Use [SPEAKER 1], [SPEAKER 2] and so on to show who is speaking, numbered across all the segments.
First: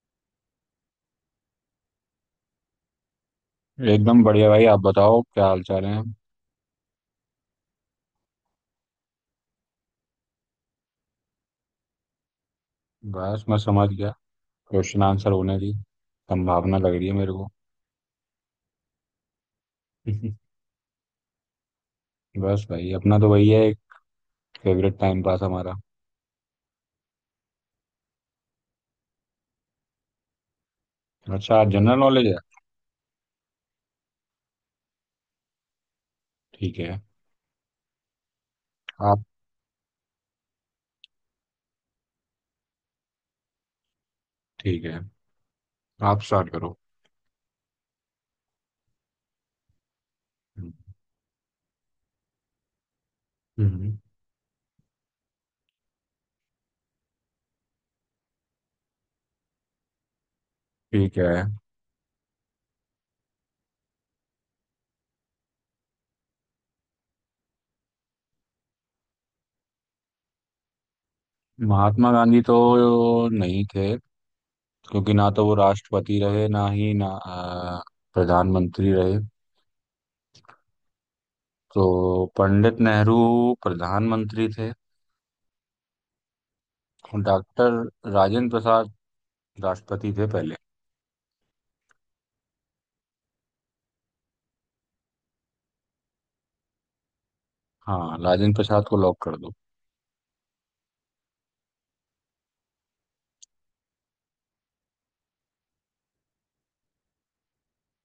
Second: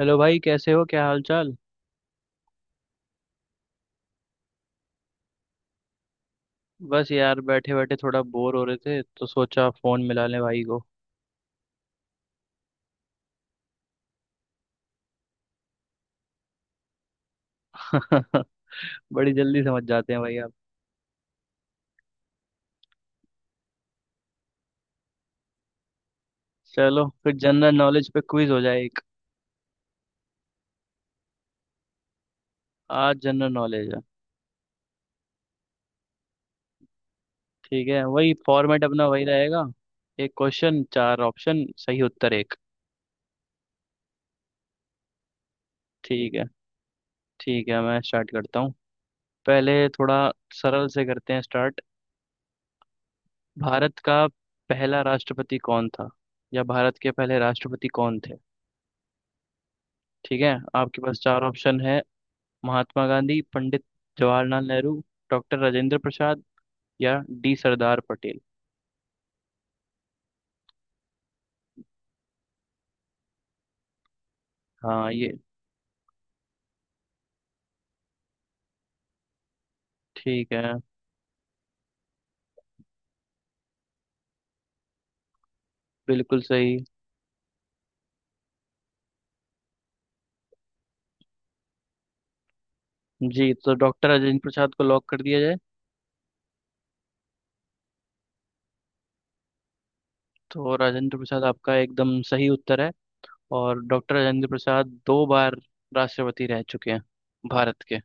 [SPEAKER 1] Hello भाई, कैसे हो, क्या हाल चाल।
[SPEAKER 2] एकदम बढ़िया भाई आप बताओ क्या हाल चाल है।
[SPEAKER 1] बस यार बैठे बैठे थोड़ा बोर हो रहे थे तो सोचा फोन मिला लें भाई को।
[SPEAKER 2] बस मैं समझ गया। क्वेश्चन आंसर होने की संभावना लग रही है मेरे को।
[SPEAKER 1] बड़ी जल्दी समझ जाते हैं भाई आप।
[SPEAKER 2] बस भाई अपना तो वही है एक फेवरेट टाइम पास हमारा।
[SPEAKER 1] चलो फिर जनरल नॉलेज पे क्विज हो जाए एक।
[SPEAKER 2] अच्छा आज जनरल नॉलेज है।
[SPEAKER 1] आज जनरल नॉलेज है।
[SPEAKER 2] ठीक है।
[SPEAKER 1] ठीक है, वही फॉर्मेट अपना वही
[SPEAKER 2] आप।
[SPEAKER 1] रहेगा। एक क्वेश्चन, चार ऑप्शन, सही उत्तर एक।
[SPEAKER 2] ठीक है। आप
[SPEAKER 1] ठीक है,
[SPEAKER 2] स्टार्ट करो।
[SPEAKER 1] ठीक है, मैं स्टार्ट करता हूँ। पहले थोड़ा सरल से करते हैं स्टार्ट। भारत
[SPEAKER 2] हम्म।
[SPEAKER 1] का पहला राष्ट्रपति कौन था, या भारत के पहले राष्ट्रपति कौन थे। ठीक है, आपके पास
[SPEAKER 2] ठीक
[SPEAKER 1] चार
[SPEAKER 2] है।
[SPEAKER 1] ऑप्शन है। महात्मा गांधी, पंडित जवाहरलाल नेहरू, डॉक्टर राजेंद्र प्रसाद, या डी सरदार पटेल।
[SPEAKER 2] महात्मा गांधी तो नहीं थे
[SPEAKER 1] हाँ
[SPEAKER 2] क्योंकि
[SPEAKER 1] ये
[SPEAKER 2] ना तो वो राष्ट्रपति रहे ना ही ना प्रधानमंत्री रहे।
[SPEAKER 1] ठीक है,
[SPEAKER 2] तो पंडित नेहरू प्रधानमंत्री थे।
[SPEAKER 1] बिल्कुल सही।
[SPEAKER 2] डॉक्टर राजेंद्र प्रसाद राष्ट्रपति थे पहले।
[SPEAKER 1] जी, तो डॉक्टर राजेंद्र प्रसाद को लॉक कर दिया जाए।
[SPEAKER 2] हाँ, राजेंद्र प्रसाद को लॉक कर दो।
[SPEAKER 1] तो राजेंद्र प्रसाद आपका एकदम सही उत्तर है। और डॉक्टर राजेंद्र प्रसाद दो बार राष्ट्रपति रह चुके हैं भारत के।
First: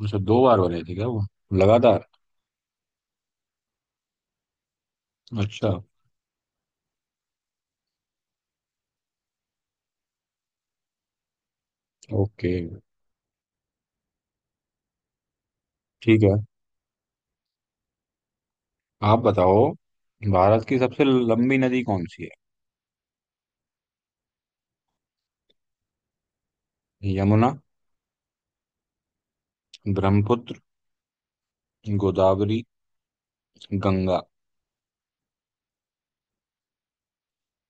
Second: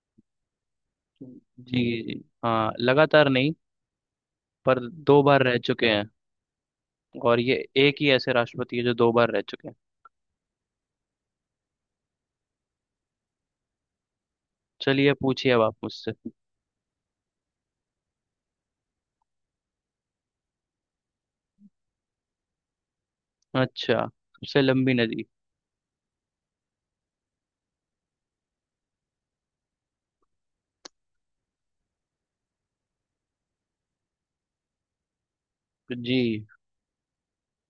[SPEAKER 2] उनसे 2 बार बने थे क्या वो
[SPEAKER 1] जी
[SPEAKER 2] लगातार?
[SPEAKER 1] जी हाँ, लगातार नहीं, पर दो बार रह
[SPEAKER 2] अच्छा।
[SPEAKER 1] चुके हैं। और ये एक ही ऐसे राष्ट्रपति है जो दो बार रह चुके हैं।
[SPEAKER 2] ओके।
[SPEAKER 1] चलिए पूछिए अब आप मुझसे।
[SPEAKER 2] ठीक है, आप बताओ। भारत की सबसे लंबी नदी कौन सी
[SPEAKER 1] अच्छा, सबसे लंबी नदी।
[SPEAKER 2] है? यमुना, ब्रह्मपुत्र, गोदावरी, गंगा।
[SPEAKER 1] जी,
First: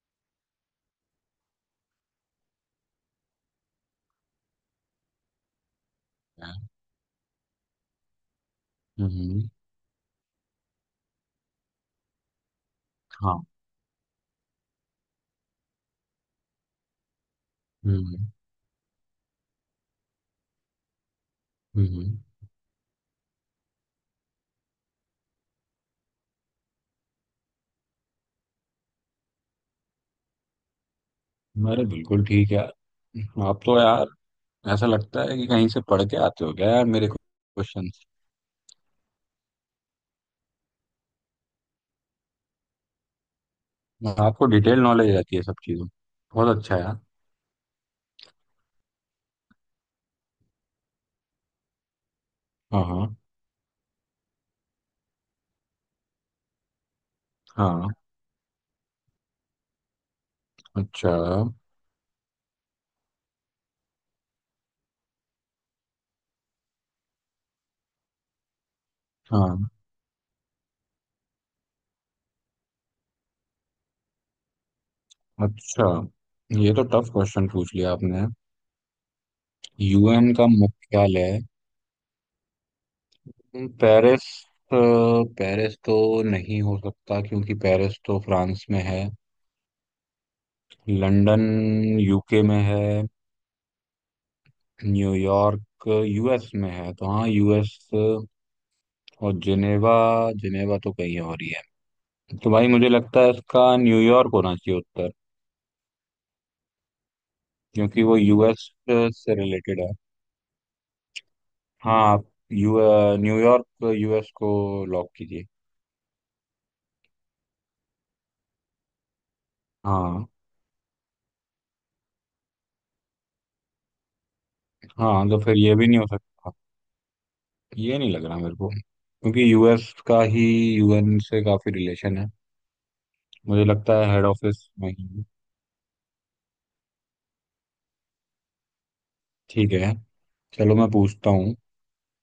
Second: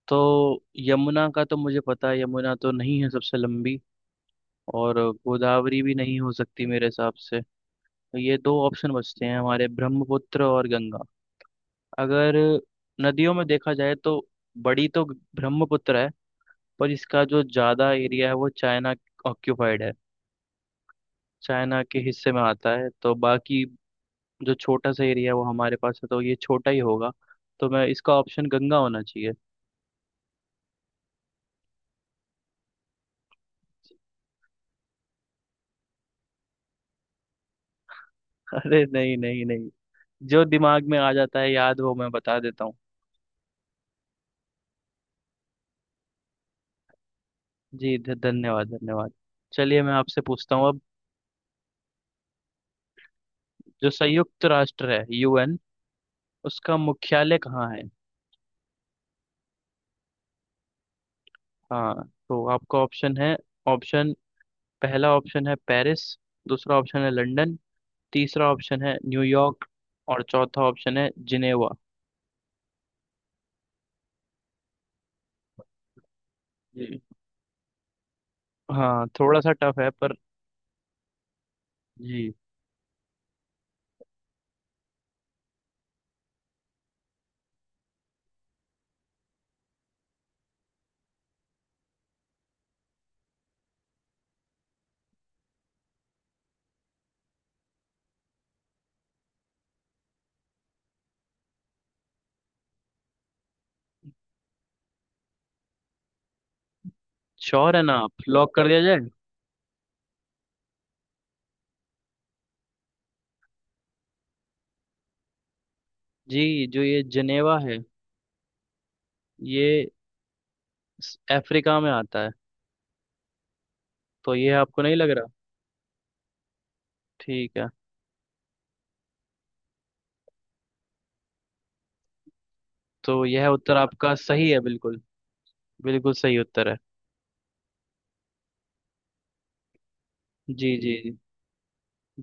[SPEAKER 1] तो यमुना का तो मुझे पता है, यमुना तो नहीं है सबसे लंबी। और गोदावरी भी नहीं हो सकती मेरे हिसाब से। तो ये दो ऑप्शन बचते हैं
[SPEAKER 2] हम्म।
[SPEAKER 1] हमारे, ब्रह्मपुत्र और गंगा। अगर नदियों
[SPEAKER 2] हाँ।
[SPEAKER 1] में देखा जाए तो बड़ी तो ब्रह्मपुत्र है, पर इसका जो ज़्यादा एरिया
[SPEAKER 2] हम्म।
[SPEAKER 1] है वो चाइना ऑक्यूपाइड है, चाइना के
[SPEAKER 2] हम्म।
[SPEAKER 1] हिस्से में आता है। तो बाकी जो छोटा सा एरिया है वो हमारे पास है, तो ये छोटा ही होगा। तो मैं, इसका ऑप्शन गंगा होना चाहिए।
[SPEAKER 2] अरे बिल्कुल ठीक है। आप तो यार, ऐसा लगता है कि कहीं से पढ़ के आते हो क्या यार मेरे क्वेश्चन।
[SPEAKER 1] अरे नहीं नहीं नहीं, जो दिमाग में आ जाता है याद वो मैं बता देता हूँ।
[SPEAKER 2] आपको डिटेल नॉलेज रहती है सब चीजों की। बहुत अच्छा यार।
[SPEAKER 1] जी, धन्यवाद धन्यवाद। चलिए मैं आपसे पूछता हूँ अब।
[SPEAKER 2] हाँ, हाँ,
[SPEAKER 1] जो संयुक्त राष्ट्र है, यूएन, उसका मुख्यालय कहाँ है।
[SPEAKER 2] हाँ। अच्छा।
[SPEAKER 1] हाँ तो आपका ऑप्शन है। ऑप्शन, पहला ऑप्शन है पेरिस, दूसरा ऑप्शन है लंदन, तीसरा ऑप्शन है
[SPEAKER 2] हाँ।
[SPEAKER 1] न्यूयॉर्क, और चौथा ऑप्शन है जिनेवा।
[SPEAKER 2] अच्छा, ये तो
[SPEAKER 1] जी,
[SPEAKER 2] टफ क्वेश्चन पूछ लिया आपने।
[SPEAKER 1] हाँ थोड़ा सा टफ है पर।
[SPEAKER 2] यूएन का मुख्यालय?
[SPEAKER 1] जी,
[SPEAKER 2] पेरिस, अ, पेरिस तो नहीं हो सकता क्योंकि पेरिस तो फ्रांस में है। लंदन यूके में है। न्यूयॉर्क यूएस में है, तो हाँ, यूएस। और जिनेवा। जिनेवा तो कहीं और ही है। तो भाई मुझे लगता है इसका न्यूयॉर्क होना चाहिए उत्तर।
[SPEAKER 1] श्योर है ना
[SPEAKER 2] क्योंकि
[SPEAKER 1] आप,
[SPEAKER 2] वो
[SPEAKER 1] लॉक कर
[SPEAKER 2] यूएस
[SPEAKER 1] दिया जाए।
[SPEAKER 2] से रिलेटेड है। हाँ, आप यू न्यूयॉर्क यूएस को लॉक कीजिए।
[SPEAKER 1] जी, जो ये जिनेवा है, ये
[SPEAKER 2] हाँ,
[SPEAKER 1] अफ्रीका में आता है, तो ये आपको नहीं लग
[SPEAKER 2] हाँ।
[SPEAKER 1] रहा।
[SPEAKER 2] तो फिर ये भी नहीं हो सकता।
[SPEAKER 1] ठीक है,
[SPEAKER 2] ये नहीं लग रहा मेरे को क्योंकि यूएस का ही यूएन से काफी रिलेशन है।
[SPEAKER 1] तो यह
[SPEAKER 2] मुझे
[SPEAKER 1] उत्तर
[SPEAKER 2] लगता है
[SPEAKER 1] आपका
[SPEAKER 2] हेड
[SPEAKER 1] सही है
[SPEAKER 2] ऑफिस
[SPEAKER 1] बिल्कुल।
[SPEAKER 2] वहीं है।
[SPEAKER 1] बिल्कुल सही उत्तर है।
[SPEAKER 2] ठीक है। चलो
[SPEAKER 1] जी
[SPEAKER 2] मैं
[SPEAKER 1] जी जी।
[SPEAKER 2] पूछता हूँ।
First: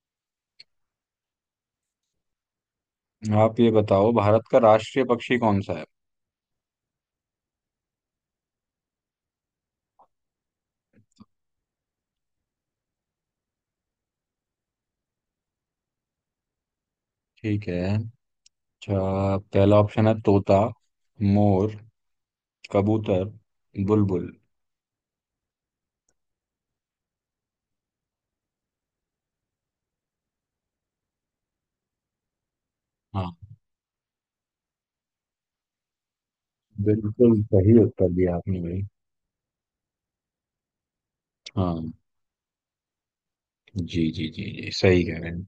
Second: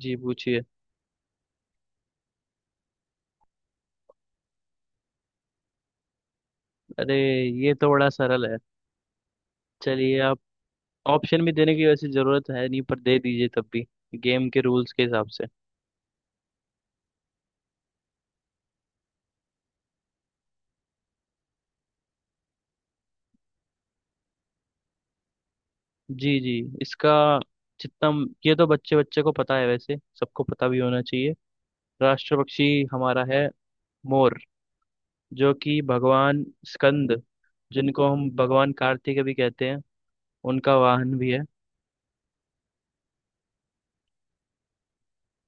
[SPEAKER 1] जी पूछिए।
[SPEAKER 2] आप ये बताओ भारत का राष्ट्रीय पक्षी कौन सा है?
[SPEAKER 1] अरे, ये तो बड़ा सरल है। चलिए आप ऑप्शन भी देने की वैसे जरूरत है नहीं, पर दे दीजिए तब भी, गेम के रूल्स के हिसाब से।
[SPEAKER 2] ठीक है। अच्छा, पहला ऑप्शन है तोता, मोर, कबूतर, बुलबुल।
[SPEAKER 1] जी जी, इसका जितना, ये तो बच्चे बच्चे को पता है वैसे, सबको पता भी होना चाहिए। राष्ट्र पक्षी हमारा
[SPEAKER 2] हाँ।
[SPEAKER 1] है मोर। जो कि भगवान स्कंद,
[SPEAKER 2] बिल्कुल सही
[SPEAKER 1] जिनको
[SPEAKER 2] उत्तर
[SPEAKER 1] हम
[SPEAKER 2] दिया आपने
[SPEAKER 1] भगवान
[SPEAKER 2] भाई।
[SPEAKER 1] कार्तिक भी कहते हैं, उनका वाहन भी है।
[SPEAKER 2] हाँ, जी जी जी जी, सही कह रहे हैं।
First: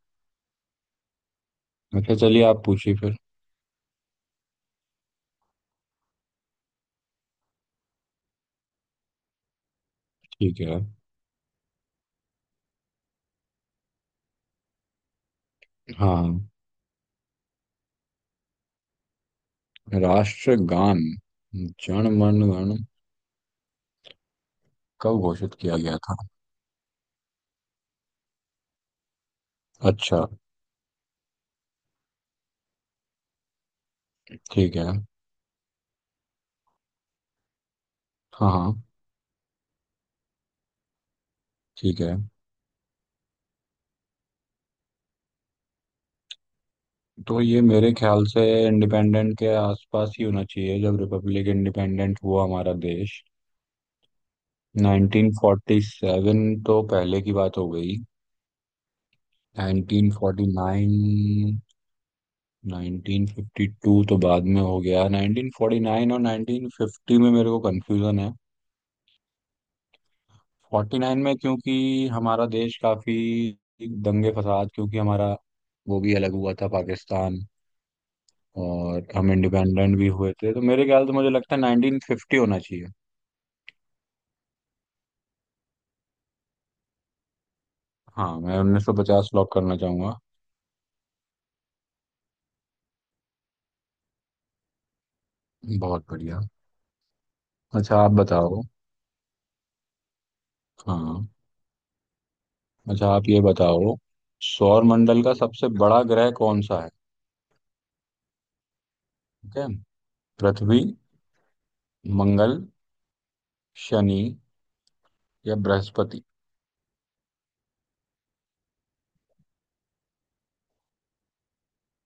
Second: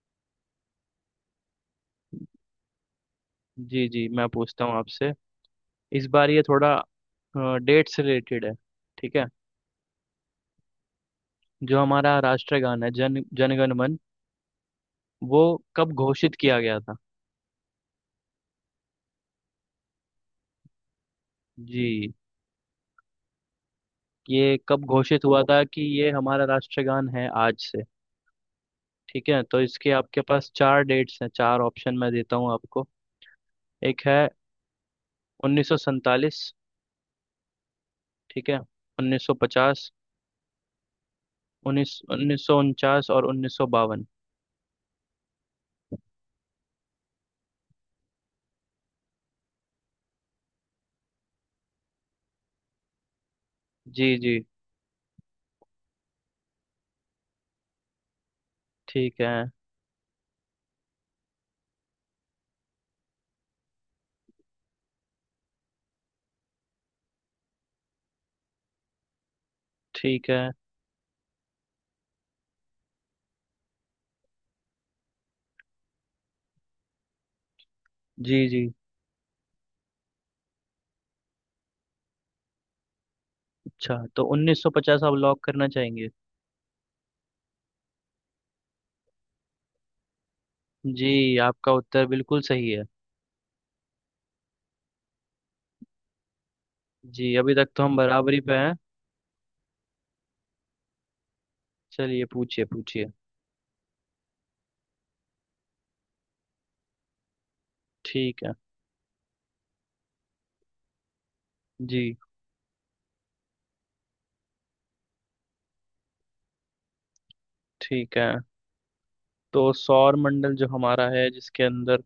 [SPEAKER 2] अच्छा, चलिए आप पूछिए फिर।
[SPEAKER 1] जी जी, मैं पूछता हूँ आपसे। इस बार ये थोड़ा डेट से रिलेटेड है, ठीक है।
[SPEAKER 2] ठीक है।
[SPEAKER 1] जो हमारा राष्ट्रगान है, जन जनगण मन, वो कब घोषित
[SPEAKER 2] हाँ।
[SPEAKER 1] किया गया था।
[SPEAKER 2] राष्ट्रगान जन
[SPEAKER 1] जी,
[SPEAKER 2] गण मन गण
[SPEAKER 1] ये कब
[SPEAKER 2] कब
[SPEAKER 1] घोषित हुआ
[SPEAKER 2] घोषित
[SPEAKER 1] था
[SPEAKER 2] किया
[SPEAKER 1] कि
[SPEAKER 2] गया
[SPEAKER 1] ये
[SPEAKER 2] था?
[SPEAKER 1] हमारा राष्ट्रगान है आज से। ठीक है, तो इसके आपके
[SPEAKER 2] अच्छा।
[SPEAKER 1] पास चार डेट्स हैं, चार ऑप्शन मैं देता हूँ आपको। एक है
[SPEAKER 2] ठीक है।
[SPEAKER 1] 1947, ठीक
[SPEAKER 2] हाँ,
[SPEAKER 1] है,
[SPEAKER 2] हाँ।
[SPEAKER 1] 1950, उन्नीस
[SPEAKER 2] ठीक है।
[SPEAKER 1] 1949 और 1952।
[SPEAKER 2] तो ये मेरे ख्याल से इंडिपेंडेंट के आसपास ही होना चाहिए, जब रिपब्लिक इंडिपेंडेंट हुआ हमारा देश।
[SPEAKER 1] जी जी,
[SPEAKER 2] 1947 तो पहले की बात हो गई।
[SPEAKER 1] ठीक है,
[SPEAKER 2] 1949, 1952 तो बाद में हो गया। 1949 और 1950 में मेरे को कंफ्यूजन है।
[SPEAKER 1] ठीक है,
[SPEAKER 2] फोर्टी नाइन में क्योंकि हमारा देश काफी दंगे फसाद, क्योंकि हमारा वो भी अलग हुआ था पाकिस्तान
[SPEAKER 1] जी जी।
[SPEAKER 2] और हम इंडिपेंडेंट भी हुए थे, तो मेरे ख्याल से मुझे लगता है नाइनटीन फिफ्टी होना चाहिए।
[SPEAKER 1] अच्छा, तो 1950 आप लॉक करना चाहेंगे।
[SPEAKER 2] हाँ, मैं उन्नीस सौ पचास लॉक करना चाहूंगा।
[SPEAKER 1] जी आपका उत्तर बिल्कुल सही है।
[SPEAKER 2] बहुत बढ़िया।
[SPEAKER 1] जी, अभी तक तो हम
[SPEAKER 2] अच्छा, आप
[SPEAKER 1] बराबरी पे
[SPEAKER 2] बताओ।
[SPEAKER 1] हैं।
[SPEAKER 2] हाँ।
[SPEAKER 1] चलिए पूछिए
[SPEAKER 2] अच्छा,
[SPEAKER 1] पूछिए।
[SPEAKER 2] आप ये बताओ सौर मंडल का सबसे बड़ा ग्रह कौन सा है?
[SPEAKER 1] ठीक है
[SPEAKER 2] ठीक है। पृथ्वी,
[SPEAKER 1] जी,
[SPEAKER 2] मंगल, शनि या बृहस्पति।
[SPEAKER 1] ठीक है। तो सौर मंडल जो हमारा है, जिसके अंदर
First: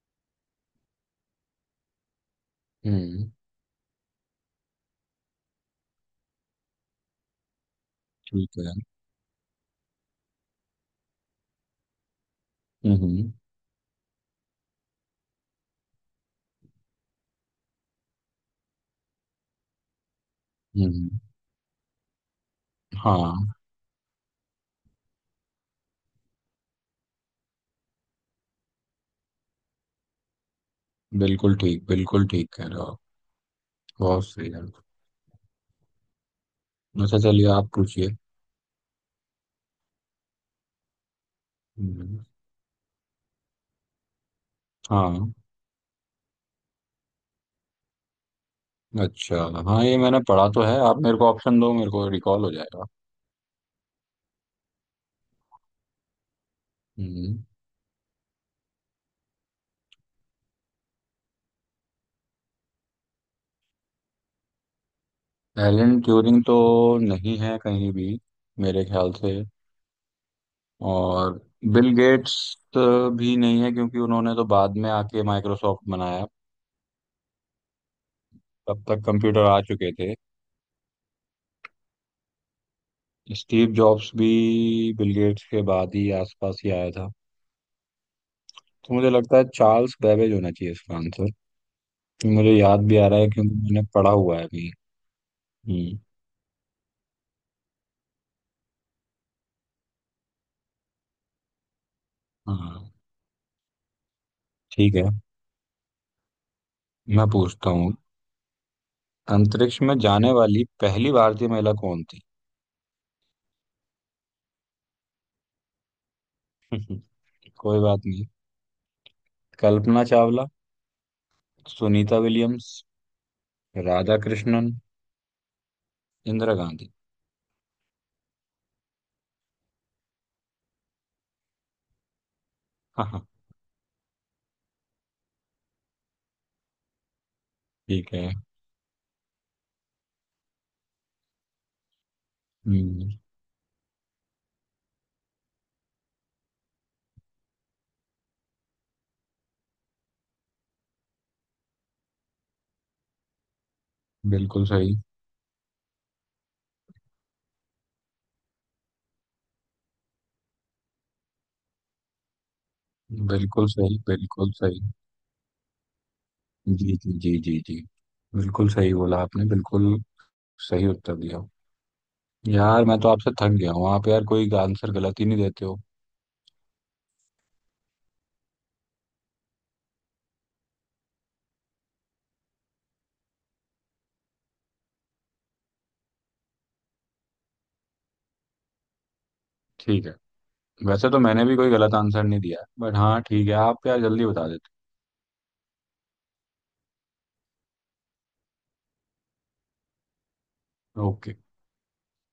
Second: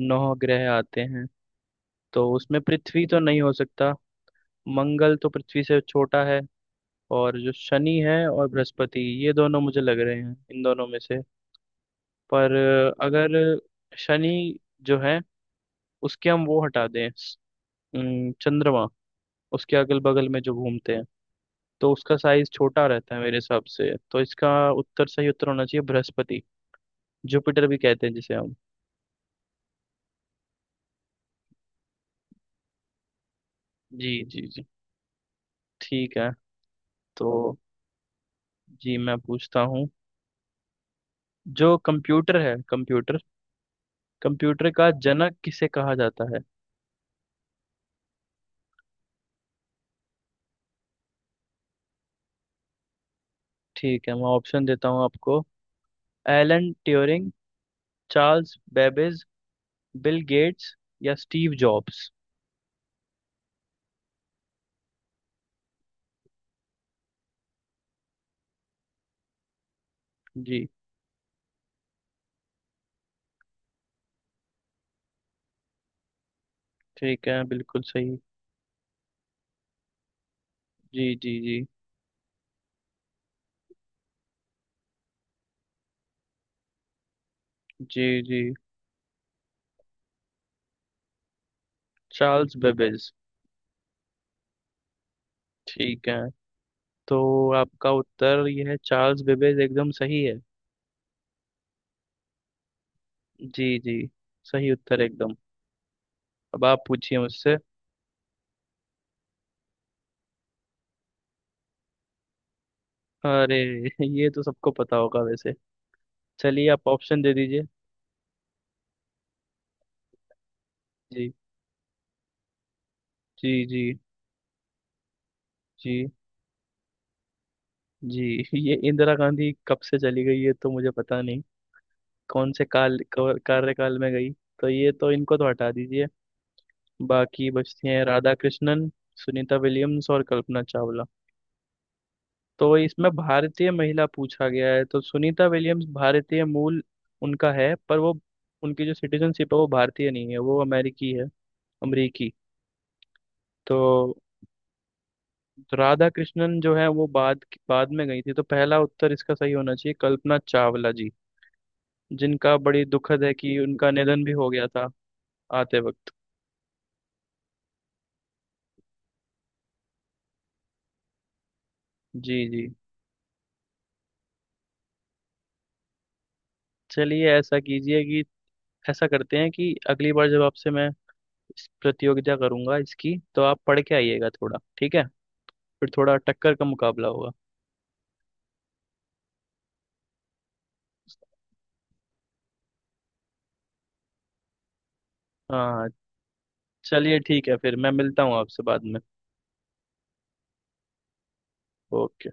[SPEAKER 1] नौ ग्रह आते हैं, तो उसमें पृथ्वी तो
[SPEAKER 2] हम्म।
[SPEAKER 1] नहीं हो सकता। मंगल तो पृथ्वी से छोटा है। और जो शनि है और
[SPEAKER 2] ठीक है।
[SPEAKER 1] बृहस्पति, ये दोनों मुझे लग रहे हैं, इन दोनों में से। पर
[SPEAKER 2] हम्म। हम्म।
[SPEAKER 1] अगर शनि जो है, उसके हम वो हटा दें, चंद्रमा उसके अगल बगल में जो घूमते हैं,
[SPEAKER 2] हम्म।
[SPEAKER 1] तो उसका साइज छोटा रहता है मेरे
[SPEAKER 2] हाँ,
[SPEAKER 1] हिसाब से। तो इसका उत्तर, सही उत्तर होना चाहिए बृहस्पति, जुपिटर भी कहते हैं जिसे हम।
[SPEAKER 2] बिल्कुल ठीक, बिल्कुल ठीक कह रहे हो आप।
[SPEAKER 1] जी
[SPEAKER 2] बहुत
[SPEAKER 1] जी
[SPEAKER 2] सही है।
[SPEAKER 1] जी, ठीक है।
[SPEAKER 2] अच्छा, चलिए
[SPEAKER 1] तो
[SPEAKER 2] आप पूछिए।
[SPEAKER 1] जी मैं पूछता हूँ। जो
[SPEAKER 2] हम्म।
[SPEAKER 1] कंप्यूटर है, कंप्यूटर, कंप्यूटर का
[SPEAKER 2] हाँ।
[SPEAKER 1] जनक किसे कहा जाता है।
[SPEAKER 2] अच्छा। हाँ, ये मैंने पढ़ा तो है, आप मेरे को ऑप्शन दो, मेरे को रिकॉल हो जाएगा।
[SPEAKER 1] ठीक है, मैं ऑप्शन देता हूँ आपको। एलन ट्यूरिंग,
[SPEAKER 2] हम्म।
[SPEAKER 1] चार्ल्स बेबेज, बिल गेट्स, या स्टीव जॉब्स।
[SPEAKER 2] एलन ट्यूरिंग तो नहीं है कहीं भी मेरे ख्याल से।
[SPEAKER 1] जी,
[SPEAKER 2] और बिल गेट्स भी नहीं है क्योंकि उन्होंने तो बाद में आके माइक्रोसॉफ्ट बनाया।
[SPEAKER 1] ठीक है बिल्कुल सही।
[SPEAKER 2] तब तक कंप्यूटर आ चुके थे।
[SPEAKER 1] जी जी जी
[SPEAKER 2] स्टीव जॉब्स भी बिल गेट्स के बाद ही आसपास ही आया था।
[SPEAKER 1] जी जी।
[SPEAKER 2] तो मुझे लगता है चार्ल्स बेबेज होना चाहिए इसका आंसर। मुझे
[SPEAKER 1] चार्ल्स
[SPEAKER 2] याद भी आ
[SPEAKER 1] बेबेज,
[SPEAKER 2] रहा है क्योंकि मैंने पढ़ा हुआ है अभी। हम्म।
[SPEAKER 1] ठीक है। तो आपका उत्तर यह है, चार्ल्स बेबेज एकदम सही है।
[SPEAKER 2] हाँ।
[SPEAKER 1] जी जी, सही
[SPEAKER 2] ठीक
[SPEAKER 1] उत्तर
[SPEAKER 2] है।
[SPEAKER 1] एकदम। अब आप पूछिए
[SPEAKER 2] मैं
[SPEAKER 1] मुझसे।
[SPEAKER 2] पूछता हूँ अंतरिक्ष में जाने वाली पहली भारतीय महिला कौन थी?
[SPEAKER 1] अरे ये तो सबको पता होगा वैसे। चलिए आप ऑप्शन दे दीजिए।
[SPEAKER 2] कोई बात नहीं। कल्पना चावला,
[SPEAKER 1] जी
[SPEAKER 2] सुनीता विलियम्स,
[SPEAKER 1] जी जी
[SPEAKER 2] राधा कृष्णन,
[SPEAKER 1] जी
[SPEAKER 2] इंदिरा गांधी।
[SPEAKER 1] जी। ये इंदिरा गांधी कब से चली गई, ये तो मुझे पता नहीं, कौन से काल
[SPEAKER 2] हाँ, हाँ।
[SPEAKER 1] कार्यकाल में गई। तो ये तो इनको तो हटा दीजिए। बाकी बचती हैं
[SPEAKER 2] ठीक
[SPEAKER 1] राधा
[SPEAKER 2] है।
[SPEAKER 1] कृष्णन, सुनीता विलियम्स और कल्पना चावला। तो इसमें
[SPEAKER 2] हम्म।
[SPEAKER 1] भारतीय महिला पूछा गया है, तो सुनीता विलियम्स भारतीय मूल उनका है, पर वो, उनकी जो सिटीजनशिप है वो भारतीय नहीं है, वो अमेरिकी है, अमरीकी। तो
[SPEAKER 2] बिल्कुल सही,
[SPEAKER 1] तो राधा कृष्णन जो है वो बाद बाद में गई थी, तो पहला उत्तर इसका सही होना चाहिए कल्पना चावला जी, जिनका बड़ी दुखद है कि
[SPEAKER 2] बिल्कुल
[SPEAKER 1] उनका
[SPEAKER 2] सही,
[SPEAKER 1] निधन भी हो
[SPEAKER 2] बिल्कुल
[SPEAKER 1] गया
[SPEAKER 2] सही।
[SPEAKER 1] था आते वक्त।
[SPEAKER 2] जी जी जी जी जी, बिल्कुल सही बोला आपने, बिल्कुल सही उत्तर दिया।
[SPEAKER 1] जी जी।
[SPEAKER 2] यार, मैं तो आपसे थक गया हूँ, आप यार कोई आंसर गलत ही नहीं देते हो।
[SPEAKER 1] चलिए ऐसा कीजिए कि, ऐसा करते हैं कि अगली बार जब आपसे मैं इस प्रतियोगिता करूंगा इसकी, तो आप पढ़ के आइएगा थोड़ा, ठीक है। फिर थोड़ा टक्कर का मुकाबला होगा।
[SPEAKER 2] ठीक है। वैसे तो मैंने भी कोई गलत आंसर नहीं दिया, बट हाँ ठीक है, आप यार जल्दी बता देते।
[SPEAKER 1] हाँ, चलिए ठीक है, फिर मैं मिलता हूँ आपसे बाद में।
[SPEAKER 2] ओके।
[SPEAKER 1] ओके।